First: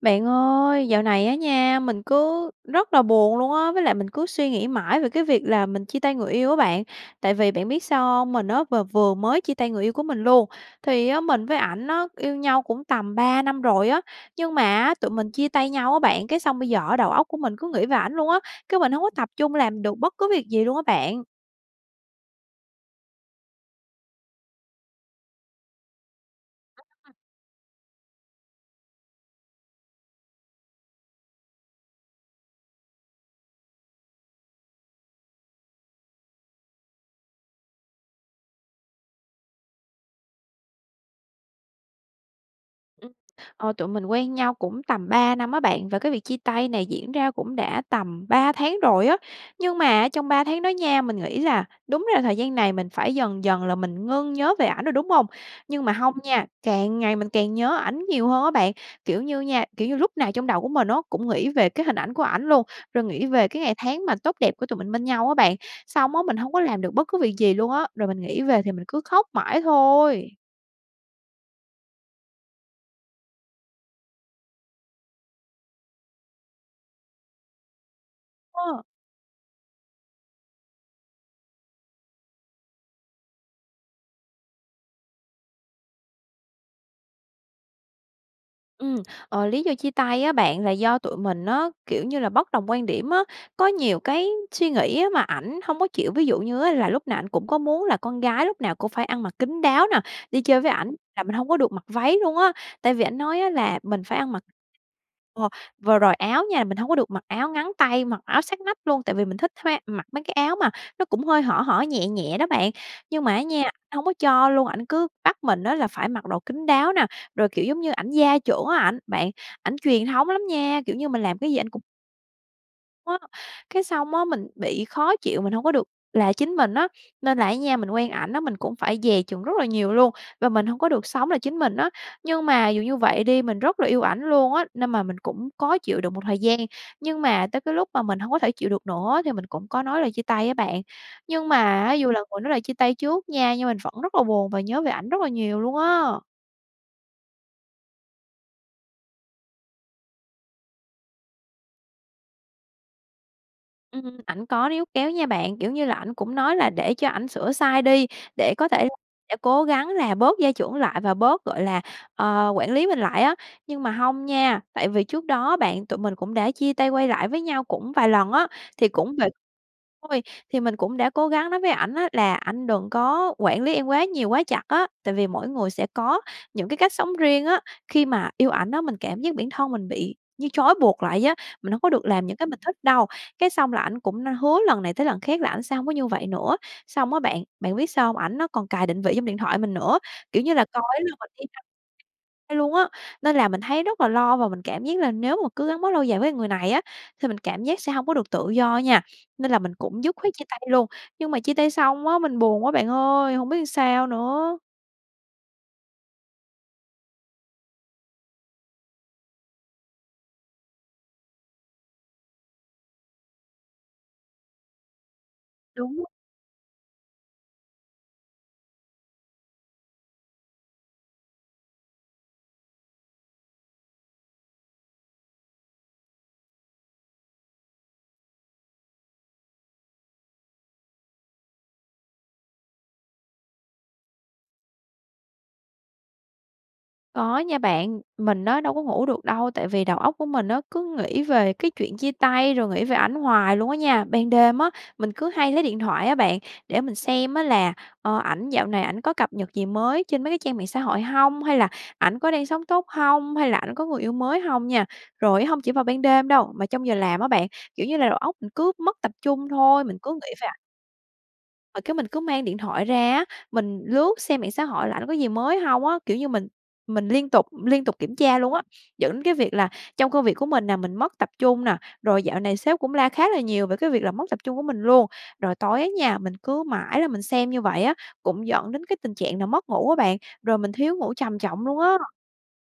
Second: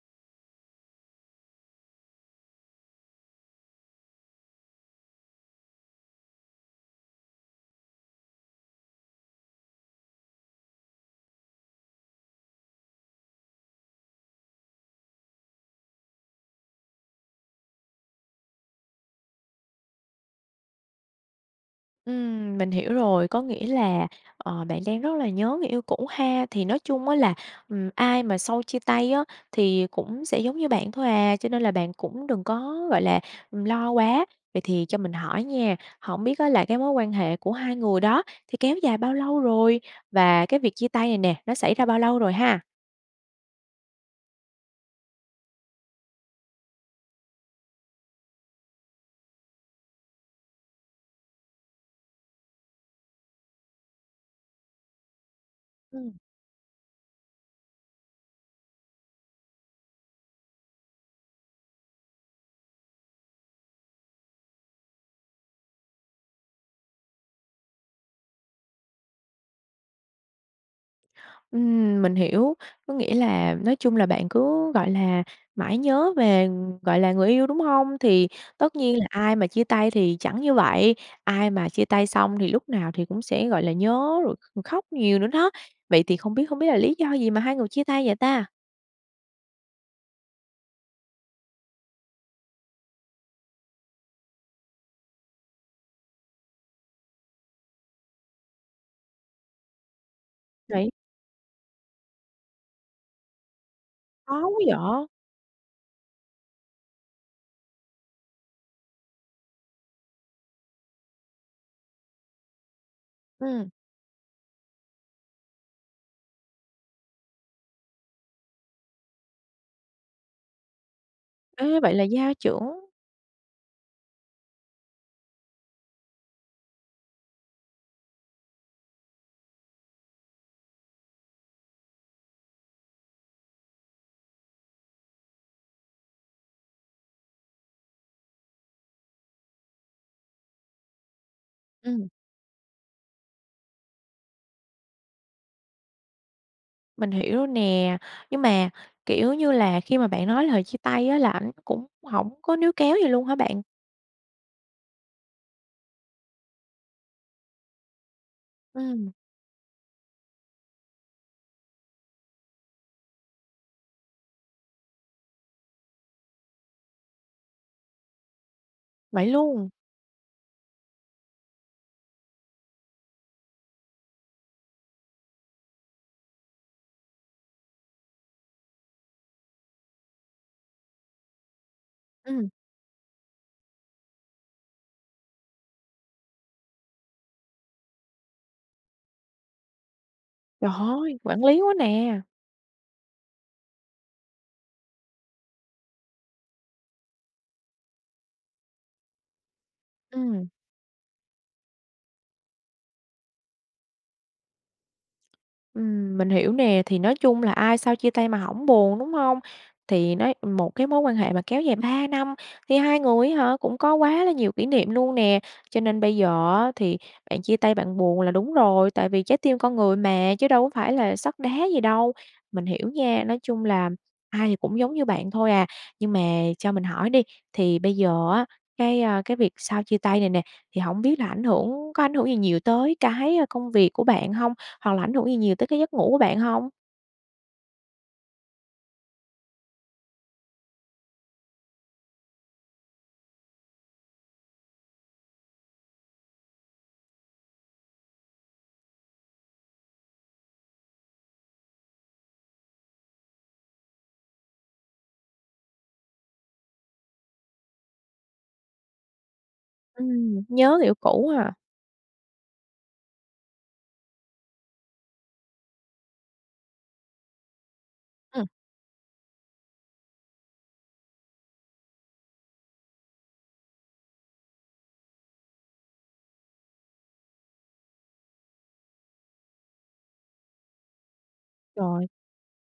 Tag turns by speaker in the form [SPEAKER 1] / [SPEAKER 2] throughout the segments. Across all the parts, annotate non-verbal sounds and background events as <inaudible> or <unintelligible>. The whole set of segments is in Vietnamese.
[SPEAKER 1] Bạn ơi, dạo này á nha, mình cứ rất là buồn luôn á, với lại mình cứ suy nghĩ mãi về cái việc là mình chia tay người yêu á bạn. Tại vì bạn biết sao hông? Mình á v vừa mới chia tay người yêu của mình luôn. Thì á, mình với ảnh á, yêu nhau cũng tầm 3 năm rồi á, nhưng mà á, tụi mình chia tay nhau á bạn, cái xong bây giờ á đầu óc của mình cứ nghĩ về ảnh luôn á, cái mình hông có tập trung làm được bất cứ việc gì luôn á bạn.
[SPEAKER 2] Ừm, mình hiểu rồi, có nghĩa là, ờ, bạn đang rất là nhớ người yêu cũ ha. Thì nói chung á
[SPEAKER 1] <unintelligible>
[SPEAKER 2] là, ừm, ai mà sau chia tay á, thì cũng sẽ giống như bạn thôi à, cho nên là bạn cũng đừng có, gọi là, ừm, lo quá. Vậy thì cho mình hỏi nha, hổng biết á là cái mối quan hệ của hai người đó thì kéo dài bao lâu rồi? Và cái việc chia tay này nè, nó xảy ra bao lâu rồi ha?
[SPEAKER 1] Ừm, ờ, tụi mình quen nhau cũng tầm 3 năm á bạn, và cái việc chia tay này diễn ra cũng đã tầm 3 tháng rồi á. Nhưng mà á, trong 3 tháng đó nha, mình nghĩ là đúng ra thời gian này mình phải dần dần là mình ngưng nhớ về ảnh rồi, đúng hông? Nhưng mà hông
[SPEAKER 2] Ừm.
[SPEAKER 1] nha, càng ngày mình càng nhớ ảnh nhiều hơn á bạn. Kiểu như nha, kiểu như, lúc nào trong đầu của mình á, cũng nghĩ về cái hình ảnh của ảnh luôn, rồi nghĩ về cái ngày tháng mà tốt đẹp của tụi mình bên nhau á bạn. Xong á mình hông có làm được bất cứ việc gì luôn á, rồi mình nghĩ về thì mình cứ khóc mãi thôi.
[SPEAKER 2] Ừm, mình hiểu, có nghĩa là nói chung là bạn cứ, gọi là, mãi nhớ về, gọi là, người yêu, đúng hông? Thì tất
[SPEAKER 1] Ờ.
[SPEAKER 2] nhiên là ai mà chia tay thì chẳng như vậy, ai mà chia tay xong thì lúc nào thì cũng sẽ, gọi là, nhớ rồi kh khóc nhiều nữa đó. Vậy thì không biết không biết là lý do gì mà hai người chia tay vậy ta?
[SPEAKER 1] Ừm, ờ, lý do chia tay á bạn là do tụi mình á, kiểu như là, bất đồng quan điểm á, có nhiều cái suy nghĩ á mà ảnh hông có chịu. Ví dụ như á là lúc nào ảnh cũng có muốn là con gái lúc nào cũng phải ăn mặc kín đáo nè, đi chơi với
[SPEAKER 2] Đấy.
[SPEAKER 1] ảnh là mình hông có được mặc váy luôn á. Tại vì ảnh nói á là mình phải ăn
[SPEAKER 2] Khó
[SPEAKER 1] mặc
[SPEAKER 2] quá vậy!
[SPEAKER 1] ờ, vừa rồi áo nha, mình hông có được mặc áo ngắn tay, mặc áo sát nách luôn, tại vì mình thích khoe mặc mấy cái áo mà nó cũng hơi hở hở, nhẹ nhẹ đó bạn. Nhưng mà á
[SPEAKER 2] Ừm.
[SPEAKER 1] nha, hông có cho luôn, ảnh cứ bắt mình á là phải mặc đồ kín đáo nè, rồi, kiểu, giống như, ảnh gia trưởng á ảnh bạn, ảnh truyền thống lắm nha, kiểu như, mình làm cái gì ảnh
[SPEAKER 2] Ê!
[SPEAKER 1] cũng
[SPEAKER 2] Vậy là gia trưởng.
[SPEAKER 1] <unintelligible> Cái xong á mình bị khó chịu, mình hông có được là chính mình á. Nên là á nha mình quen ảnh á, mình cũng phải dè chừng rất là nhiều luôn, và mình hông có được sống là chính mình á. Nhưng mà dù như vậy đi, mình rất là yêu ảnh luôn á, nên mà mình cũng cố chịu đựng một thời gian. Nhưng mà tới cái lúc mà mình hông có thể chịu được nữa thì mình cũng có nói lời chia tay á bạn. Nhưng mà á,
[SPEAKER 2] Ừm.
[SPEAKER 1] dù là người nói lời chia tay trước nha, nhưng mình vẫn rất là buồn và nhớ về ảnh rất là nhiều luôn á.
[SPEAKER 2] Mình hiểu nè, nhưng mà, kiểu như là, khi mà bạn nói lời chia tay á là ảnh cũng hổng có níu kéo gì luôn hả bạn?
[SPEAKER 1] Ừm, ảnh có níu kéo nha bạn, kiểu như là, ảnh cũng nói là để cho ảnh sửa sai đi, để có thể <unintelligible>
[SPEAKER 2] Ừm.
[SPEAKER 1] sẽ cố gắng là bớt gia trưởng lại và bớt, gọi là, ờ, quản lý mình lại á. Nhưng mà hông nha, tại vì trước đó á bạn, tụi mình cũng đã chia tay, quay lại với nhau cũng vài lần á, thì cũng
[SPEAKER 2] Vậy
[SPEAKER 1] vậy
[SPEAKER 2] luôn!
[SPEAKER 1] thôi, thì mình cũng đã cố gắng nói với ảnh á là: "Anh đừng có quản lý em quá nhiều, quá chặt á, tại vì mỗi người sẽ có những cái cách sống riêng á." Khi mà yêu ảnh á, mình cảm giác bản thân mình bị như trói buộc lại vậy á, mình hổng có được làm những cái
[SPEAKER 2] Ừm!
[SPEAKER 1] mình thích đâu, cái xong là ảnh cũng n hứa lần này tới lần khác là ảnh sẽ hông có như vậy nữa. Xong á bạn, bạn biết sao hông? Ảnh nó còn cài định vị trong điện thoại mình nữa, kiểu như là,
[SPEAKER 2] Trời
[SPEAKER 1] coi á là
[SPEAKER 2] ơi!
[SPEAKER 1] mình
[SPEAKER 2] Quản
[SPEAKER 1] đi
[SPEAKER 2] lý
[SPEAKER 1] đâu
[SPEAKER 2] quá nè!
[SPEAKER 1] <unintelligible> luôn á. Nên là mình thấy rất là lo và mình cảm giác là nếu mà cứ gắn bó lâu dài với người này á, thì mình cảm giác sẽ hông có được tự do á nha, nên là mình cũng dứt khoát chia
[SPEAKER 2] Ừm.
[SPEAKER 1] tay luôn, nhưng mà chia tay xong á, mình buồn quá bạn ơi, hổng biết làm sao nữa.
[SPEAKER 2] Ừm, mình hiểu nè. Thì nói chung là ai sau chia tay mà hổng buồn, đúng hông? Thì nói một cái mối quan hệ mà kéo dài 3 năm thì hai người á hả, cũng có quá là nhiều kỷ niệm luôn nè. Cho nên
[SPEAKER 1] Đúng.
[SPEAKER 2] bây giờ á thì bạn chia tay bạn buồn là đúng rồi, tại vì trái tim con người mà, chứ đâu có phải là sắt đá gì đâu. Mình hiểu nha, nói chung là ai thì cũng giống như bạn thôi à. Nhưng mà cho mình hỏi đi, thì bây giờ á, cái, a, cái việc sau chia tay này nè, thì hổng biết là ảnh hưởng có ảnh hưởng gì nhiều tới cái công việc của bạn hông? Hoặc là ảnh hưởng gì nhiều tới cái giấc ngủ của bạn hông?
[SPEAKER 1] Có nha bạn. Mình á đâu có ngủ được đâu, tại vì đầu óc của mình á cứ nghĩ về cái chuyện chia tay, rồi nghĩ về ảnh hoài luôn á nha. Ban đêm á, mình cứ hay lấy điện thoại á bạn, để mình xem á là, ờ, ảnh dạo này ảnh có cập nhật gì mới trên mấy cái trang mạng xã hội hông? Hay là ảnh có đang sống tốt hông? Hay là ảnh có người yêu mới hông nha? Rồi hông chỉ vào ban đêm đâu, mà trong giờ làm á bạn, kiểu như là, đầu óc cứ mất tập trung thôi, mình cứ nghĩ
[SPEAKER 2] Ừm,
[SPEAKER 1] về ảnh.
[SPEAKER 2] nhớ người yêu cũ hà?
[SPEAKER 1] Rồi cái mình cứ mang điện thoại ra á, mình lướt xem mạng xã hội là ảnh có gì mới hông á, kiểu như, mình mình liên tục liên tục kiểm tra
[SPEAKER 2] Ừm.
[SPEAKER 1] luôn á, dẫn đến cái việc là trong công việc của mình nè, mình mất tập trung nè. Rồi dạo này sếp cũng la khá là nhiều về cái việc là mất tập trung của mình luôn. Rồi tối á nha, mình cứ mãi là mình xem như vậy á, cũng dẫn đến cái tình trạng là mất ngủ á bạn, rồi mình thiếu ngủ trầm trọng luôn á.
[SPEAKER 2] Trời!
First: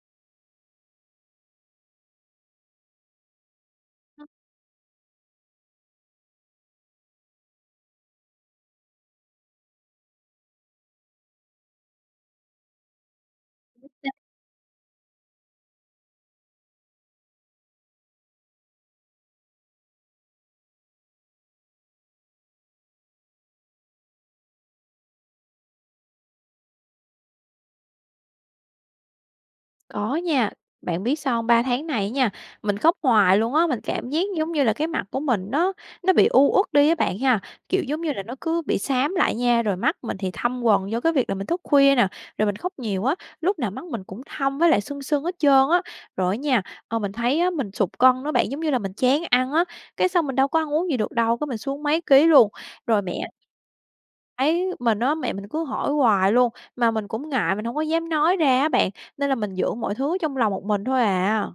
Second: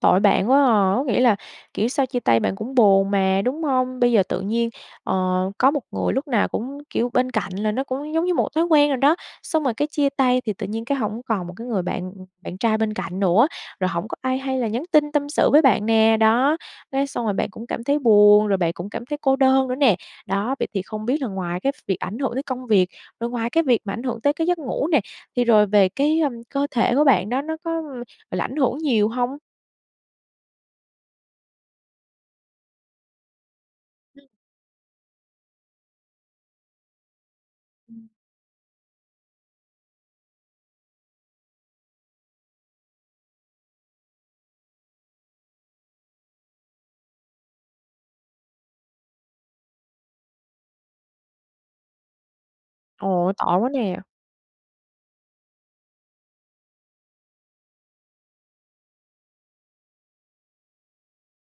[SPEAKER 2] Tội bạn quá à, có nghĩa là, kiểu, sau chia tay bạn cũng buồn mà, đúng hông? Bây giờ
[SPEAKER 1] Ừm.
[SPEAKER 2] tự nhiên, ờ, có một người lúc nào cũng, kiểu, bên cạnh là nó cũng giống như một thói quen rồi đó. Xong rồi cái chia tay thì tự nhiên cái hổng còn một cái người bạn bạn trai bên cạnh nữa, rồi hổng
[SPEAKER 1] <unintelligible>
[SPEAKER 2] có ai hay là nhắn tin tâm sự với bạn nè, đó, cái xong rồi bạn cũng cảm thấy buồn, rồi bạn cũng cảm thấy cô đơn nữa nè. Đó, vậy thì không biết là ngoài cái việc ảnh hưởng tới công việc, rồi ngoài cái việc mà ảnh hưởng tới cái giấc ngủ nè, thì rồi về cái, ưm, cơ thể của bạn đó nó có, ưm, gọi là, ảnh hưởng nhiều hông?
[SPEAKER 1] Có nha. Bạn biết sao hông? 3 tháng này á nha, mình khóc hoài luôn á, mình cảm giác,
[SPEAKER 2] Ừm.
[SPEAKER 1] giống như là, cái mặt của mình nó nó bị u uất đi á bạn ha. Kiểu, giống
[SPEAKER 2] Ừm.
[SPEAKER 1] như là, nó cứ bị xám lại nha, rồi mắt mình thì thâm quầng do cái việc là mình thức khuya nè, rồi mình khóc nhiều á, lúc nào mắt mình cũng thâm với lại sưng sưng hết trơn á. Rồi á nha, ờ, mình thấy á, mình sụt cân đó bạn, giống như là mình chán ăn á, cái xong mình đâu có ăn uống gì được đâu, cái mình xuống mấy ký luôn. Rồi mẹ
[SPEAKER 2] Ồ, tội quá nè!
[SPEAKER 1] thấy mình á, mẹ mình cứ hỏi hoài luôn, mà mình cũng ngại, mình hông có dám nói ra á bạn, nên là mình giữ mọi thứ trong lòng một mình thôi à.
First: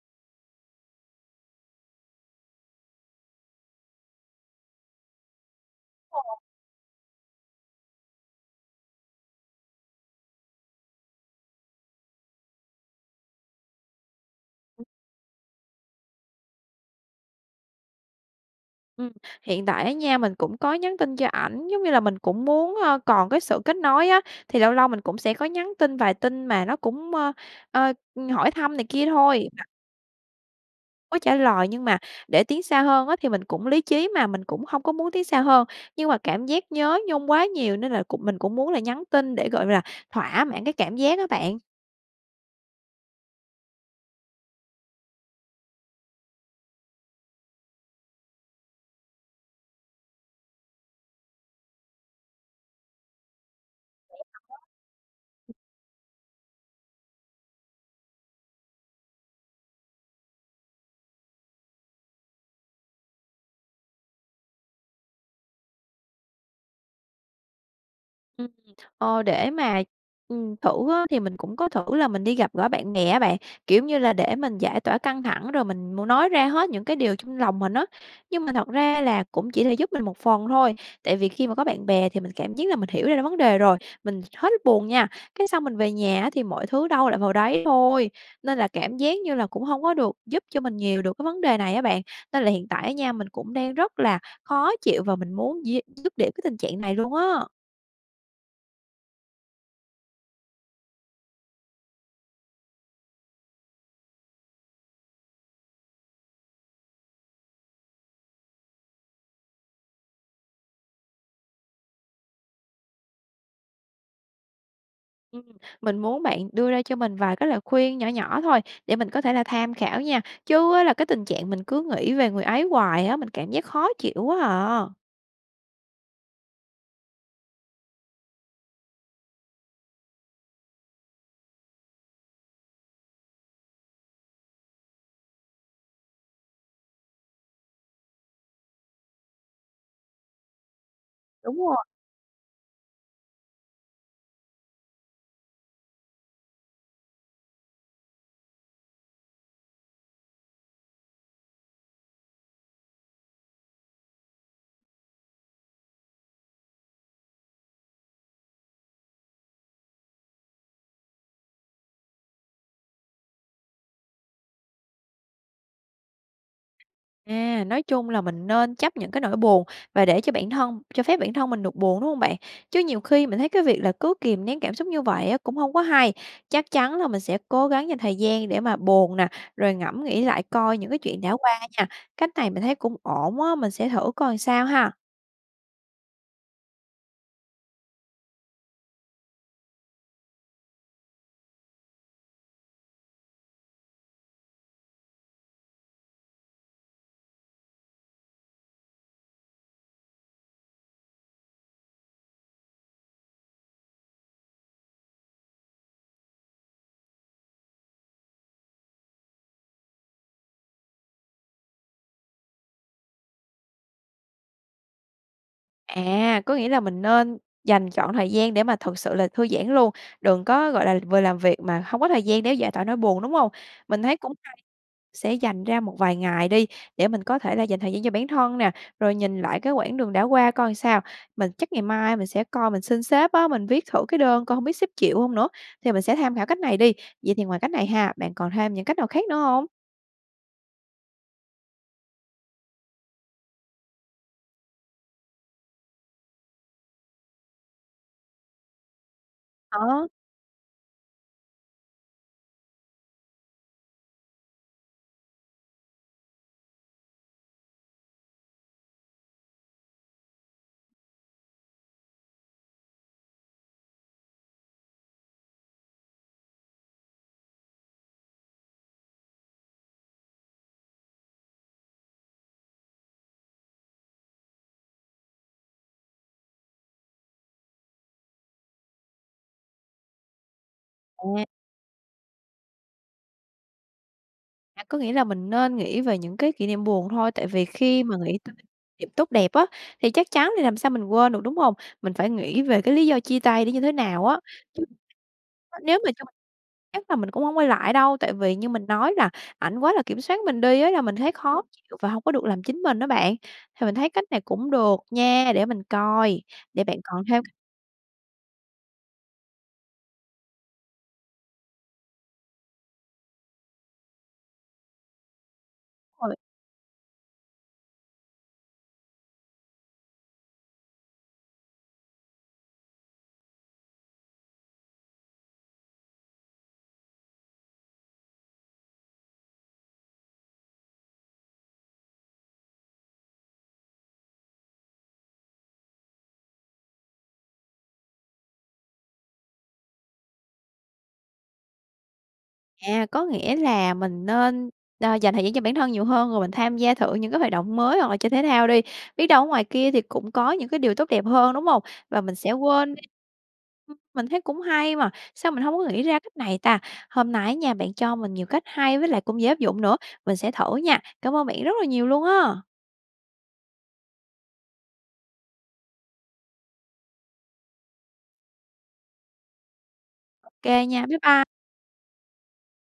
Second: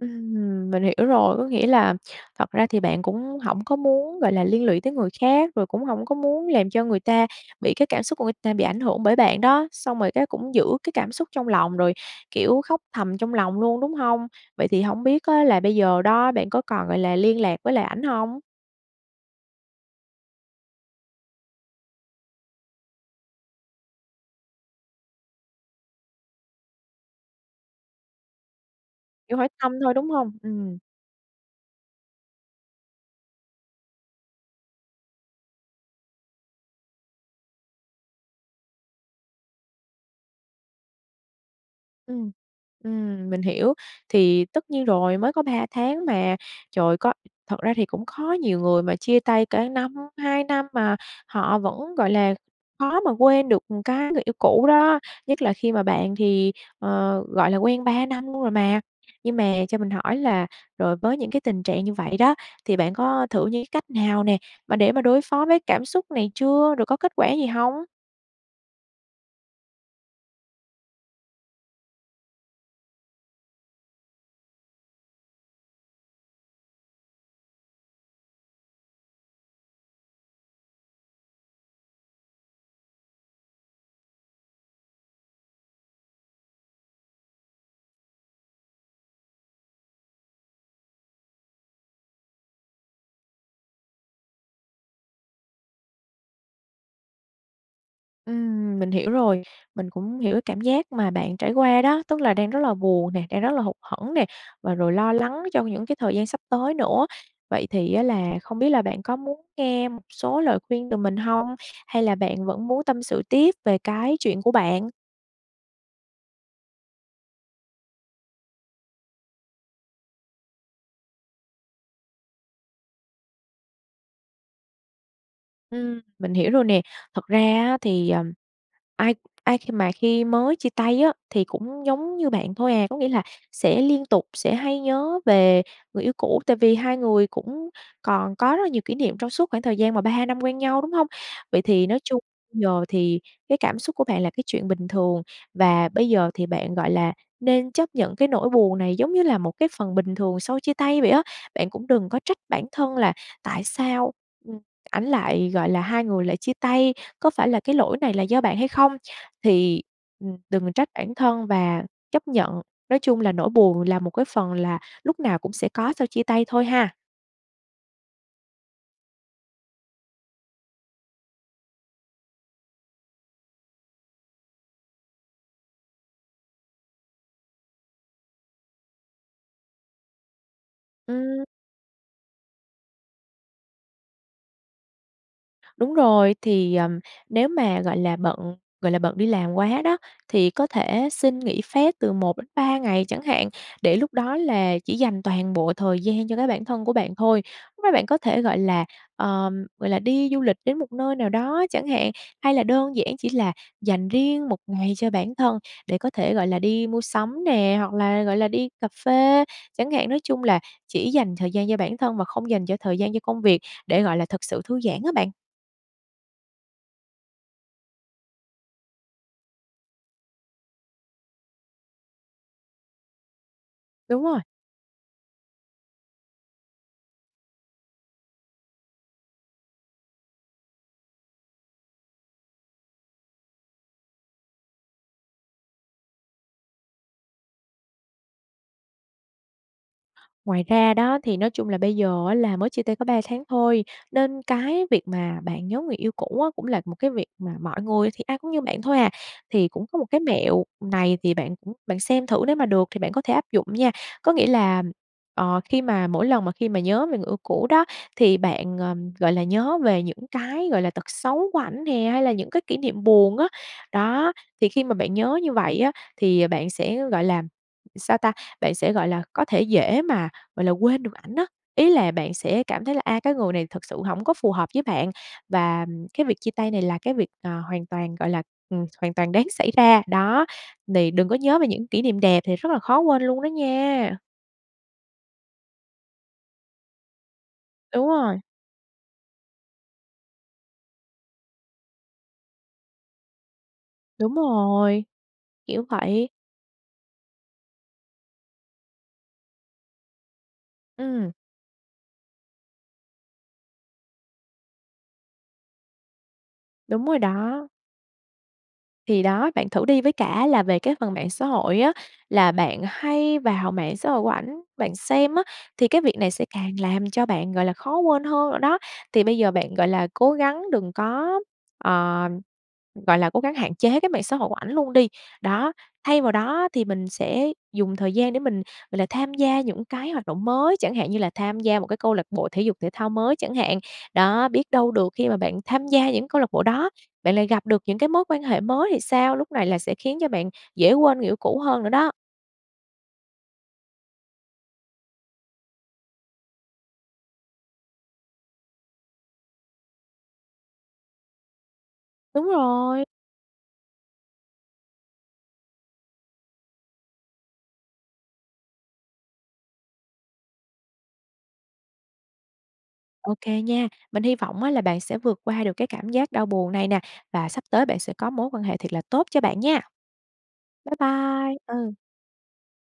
[SPEAKER 2] Ừm, mình hiểu rồi. Có nghĩa là thật ra thì bạn cũng hổng có muốn, gọi là, liên lụy tới người khác, rồi cũng hổng có
[SPEAKER 1] Đúng rồi.
[SPEAKER 2] muốn làm cho người ta bị cái cảm xúc của người ta bị ảnh hưởng bởi bạn đó, xong rồi cái cũng giữ cái cảm xúc trong lòng rồi, kiểu, khóc thầm trong lòng luôn, đúng hông? Vậy thì hổng biết á là bây giờ đó bạn có còn, gọi là, liên lạc với lại ảnh hông?
[SPEAKER 1] Ừm, hiện tại á nha, mình cũng có nhắn tin cho ảnh, giống như là, mình cũng muốn, ờ, còn cái sự kết nối á, thì lâu lâu mình cũng sẽ có nhắn tin vài tin mà nó cũng, ơ, ơ, hỏi thăm này kia
[SPEAKER 2] Kiểu
[SPEAKER 1] thôi.
[SPEAKER 2] hỏi thăm thôi, đúng hông? Ừm.
[SPEAKER 1] Có trả lời, nhưng mà để tiến xa hơn á thì mình cũng lý trí mà, mình cũng hông có muốn tiến xa hơn. Nhưng mà cảm giác nhớ nhung quá nhiều nên là cũng mình cũng muốn là nhắn tin để, gọi như là, thỏa mãn cái cảm giác á bạn.
[SPEAKER 2] Ừm. Ừm, mình hiểu. Thì tất nhiên rồi mới có 3 tháng mà, trời có thật ra thì cũng khó nhiều người mà chia tay cả năm, 2 năm mà họ vẫn, gọi là, khó mà quên được, ừm, cái
[SPEAKER 1] Thiệt
[SPEAKER 2] người yêu
[SPEAKER 1] hông đó.
[SPEAKER 2] cũ đó, nhất là khi mà bạn thì, ờ, gọi là, quen 3 năm luôn rồi mà. Nhưng mà cho mình hỏi là rồi với những cái tình trạng như vậy đó thì bạn có thử như cái cách nào nè, mà để mà đối phó với cảm xúc này chưa? Rồi có kết quả gì hông?
[SPEAKER 1] Ừm. Ờ, để mà, ừm, thử á thì mình cũng có thử là mình đi gặp gỡ bạn bè á bạn, kiểu như là, để mình giải tỏa căng thẳng, rồi mình mô nói ra hết những cái điều trong lòng mình á. Nhưng mà thật ra là cũng chỉ là giúp mình một phần thôi. Tại vì khi mà có bạn bè thì mình cảm giác là mình hiểu ra vấn đề rồi, mình hết buồn nha. Cái, xong mình về nhà á thì mọi thứ đâu lại vào đấy thôi, nên là cảm giác như là cũng hông có được giúp cho mình nhiều được cái vấn đề này á bạn. Nên là hiện tại á nha, mình cũng đang rất là khó chịu và mình muốn d dứt điểm cái tình trạng này luôn á.
[SPEAKER 2] Ừm, mình hiểu rồi, mình cũng hiểu cảm giác mà bạn trải qua đó, tức là đang rất là buồn nè, đang rất là hụt hẫng nè, và rồi lo lắng trong những cái thời gian sắp tới nữa. Vậy thì á là không biết là bạn có muốn nghe một số lời khuyên từ mình hông? Hay là bạn vẫn muốn tâm sự tiếp về cái chuyện của bạn?
[SPEAKER 1] Ừm, mình muốn bạn đưa ra cho mình vài cái lời khuyên nhỏ nhỏ thôi, để mình có thể là tham khảo nha! Chứ á là cái tình trạng mình cứ nghĩ về người ấy hoài á, mình cảm giác khó chịu quá à.
[SPEAKER 2] Ừm, mình hiểu rồi nè. Thật ra á thì, ờ, ai ai khi mà khi mới chia tay á thì cũng giống như bạn thôi à, có nghĩa là sẽ liên tục sẽ hay nhớ về người yêu cũ, tại vì hai người cũng còn có rất là nhiều kỷ niệm trong suốt khoảng thời gian mà 3, 2 năm quen nhau, đúng hông?
[SPEAKER 1] Đúng
[SPEAKER 2] Vậy
[SPEAKER 1] rồi.
[SPEAKER 2] thì nói chung bây giờ thì cái cảm xúc của bạn là cái chuyện bình thường, và bây giờ thì bạn, gọi là, nên chấp nhận cái nỗi buồn này giống như là một cái phần bình thường sau chia tay vậy á. Bạn cũng đừng có trách bản thân là tại sao, ừm, ảnh lại gọi là, hai người lại chia tay? Có phải là cái lỗi này là do bạn hay không? Thì, ừm, đừng trách bản thân và chấp nhận nói chung là nỗi buồn là một cái phần là lúc nào cũng sẽ có sau chia tay thôi ha!
[SPEAKER 1] À, nói chung là mình nên chấp nhận cái nỗi buồn và để cho bản thân cho phép bản thân mình được buồn, đúng hông bạn? Chứ nhiều khi mình thấy cái việc là cứ kìm nén cảm xúc như vậy á, cũng hông có hay. Chắc chắn là mình sẽ cố gắng dành thời gian để mà buồn nè, rồi ngẫm nghĩ lại coi những cái chuyện đã
[SPEAKER 2] Ừm.
[SPEAKER 1] qua nha. Cách này mình thấy cũng ổn á, mình sẽ thử coi sao ha!
[SPEAKER 2] Đúng rồi, thì, ờm, nếu mà, gọi là, bận, gọi là, bận đi làm quá đó, thì có thể xin nghỉ phép từ 1-3 ngày chẳng hạn, để lúc đó là chỉ dành toàn bộ thời gian cho cái bản thân của bạn thôi. Lúc đó bạn có thể, gọi là, ờm, gọi là, đi du lịch đến một nơi nào đó chẳng hạn, hay là đơn giản chỉ là dành riêng một ngày cho bản thân để có thể, gọi là, đi mua sắm nè, hoặc là, gọi là, đi cà phê chẳng hạn, nói chung là chỉ dành thời gian cho bản thân và không dành cho thời gian cho công việc để, gọi là, thực sự thư giãn á bạn.
[SPEAKER 1] À, có nghĩa là mình nên dành trọn thời gian để mà thực sự là thư giãn luôn, đừng có, gọi là, vừa làm việc mà hông có thời gian để giải tỏa nỗi buồn, đúng hông? Mình thấy
[SPEAKER 2] Đúng
[SPEAKER 1] cũng
[SPEAKER 2] rồi.
[SPEAKER 1] hay sẽ dành ra một vài ngày đi để mình có thể là dành thời gian cho bản thân nè, rồi nhìn lại cái quãng đường đã qua coi sao. Mình chắc ngày mai mình sẽ coi mình xin xếp á, mình viết thử cái đơn coi hông biết xếp chịu hông nữa? Thì mình sẽ tham khảo cách này đi. Vậy thì ngoài cách này ha, bạn còn thêm những cách nào khác nữa hông?
[SPEAKER 2] Ngoài ra đó thì nói chung là bây giờ á là mới chia tay có 3 tháng thôi, nên cái việc mà bạn nhớ người yêu cũ á, cũng là một cái việc mà mọi người thì ai cũng như bạn thôi à. Thì cũng có một
[SPEAKER 1] Đó.
[SPEAKER 2] cái mẹo này thì bạn bạn xem thử nếu mà được thì bạn có thể áp dụng nha. Có nghĩa là, ờ, khi mà mỗi lần mà khi mà nhớ về người yêu cũ đó, thì bạn, ờm, gọi là, nhớ về những cái, gọi là, tật xấu của ảnh nè hay là những cái kỷ niệm buồn á. Đó, thì khi mà bạn nhớ như vậy á, thì bạn sẽ, gọi là, sao ta? Bạn sẽ, gọi là, có thể dễ mà, gọi là, quên được ảnh á. Ý là bạn sẽ cảm thấy là, a, cái người này thực sự hổng có phù hợp với bạn và cái việc chia tay này là cái việc, à, hoàn toàn, gọi là ừm, hoàn toàn đáng xảy ra. Đó, đì đừng có
[SPEAKER 1] À.
[SPEAKER 2] nhớ về những kỷ niệm đẹp thì rất là khó quên luôn đó nha!
[SPEAKER 1] À, có nghĩa là mình nên nghĩ về những cái kỷ niệm buồn thôi, tại vì khi
[SPEAKER 2] Đúng
[SPEAKER 1] mà
[SPEAKER 2] rồi.
[SPEAKER 1] nghĩ tới niệm tốt đẹp á thì chắc chắn thì làm sao mình quên được, đúng hông? Mình phải nghĩ về cái lý do chia tay nó như thế nào
[SPEAKER 2] Đúng
[SPEAKER 1] á, chứ
[SPEAKER 2] rồi,
[SPEAKER 1] <unintelligible>
[SPEAKER 2] kiểu
[SPEAKER 1] nếu mà trong
[SPEAKER 2] vậy.
[SPEAKER 1] chắc là mình cũng hông quay lại đâu, tại vì như mình nói là ảnh quá là kiểm soát mình đi á, là mình
[SPEAKER 2] Ừm.
[SPEAKER 1] thấy khó chịu và hông có được làm chính mình á bạn. Thì mình thấy cách này cũng được nha, để mình coi, để bạn
[SPEAKER 2] Đúng rồi
[SPEAKER 1] còn theo cách
[SPEAKER 2] đó. Thì đó, bạn thử đi, với cả là về cái phần mạng xã hội á, là bạn hay vào mạng xã hội của ảnh bạn xem á, thì cái việc này
[SPEAKER 1] Rồi.
[SPEAKER 2] sẽ càng làm cho bạn, gọi là, khó quên hơn rồi đó. Thì bây giờ bạn, gọi là, cố gắng đừng có ờ, gọi là, cố gắng hạn chế cái mạng xã hội của ảnh luôn đi, đó, thay vào đó á thì mình sẽ dùng thời gian để mình, gọi là, tham gia những cái hoạt động mới, chẳng hạn như là tham gia một cái câu lạc bộ thể dục thể thao mới chẳng hạn. Đó, biết đâu được khi mà bạn tham gia những câu lạc bộ đó, bạn lại gặp được những cái mối quan hệ mới thì sao? Lúc này là sẽ khiến cho bạn dễ quên người yêu cũ hơn nữa đó.
[SPEAKER 1] À, có nghĩa là mình nên, ơ, dành thời gian cho bản thân nhiều hơn, rồi mình tham gia thử những cái hoạt động mới hoặc là chơi thể thao đi, biết đâu ở ngoài kia thì cũng có những cái điều tốt đẹp hơn, đúng hông? Và mình
[SPEAKER 2] Đúng
[SPEAKER 1] sẽ quên đi
[SPEAKER 2] rồi!
[SPEAKER 1] ừm, mình thấy cũng hay mà, sao mình hổng có nghĩ ra cách này ta? Hôm nay á nha, bạn cho mình nhiều cách hay với lại cũng dễ áp dụng nữa, mình sẽ thử nha. Cảm ơn bạn rất là nhiều luôn á!
[SPEAKER 2] OK nha, mình hy vọng á là bạn sẽ vượt qua được cái cảm giác đau buồn này nè, và sắp tới bạn sẽ có mối quan hệ thiệt là tốt cho bạn nha.
[SPEAKER 1] OK
[SPEAKER 2] Bye
[SPEAKER 1] nha, bye by
[SPEAKER 2] bye, ừ.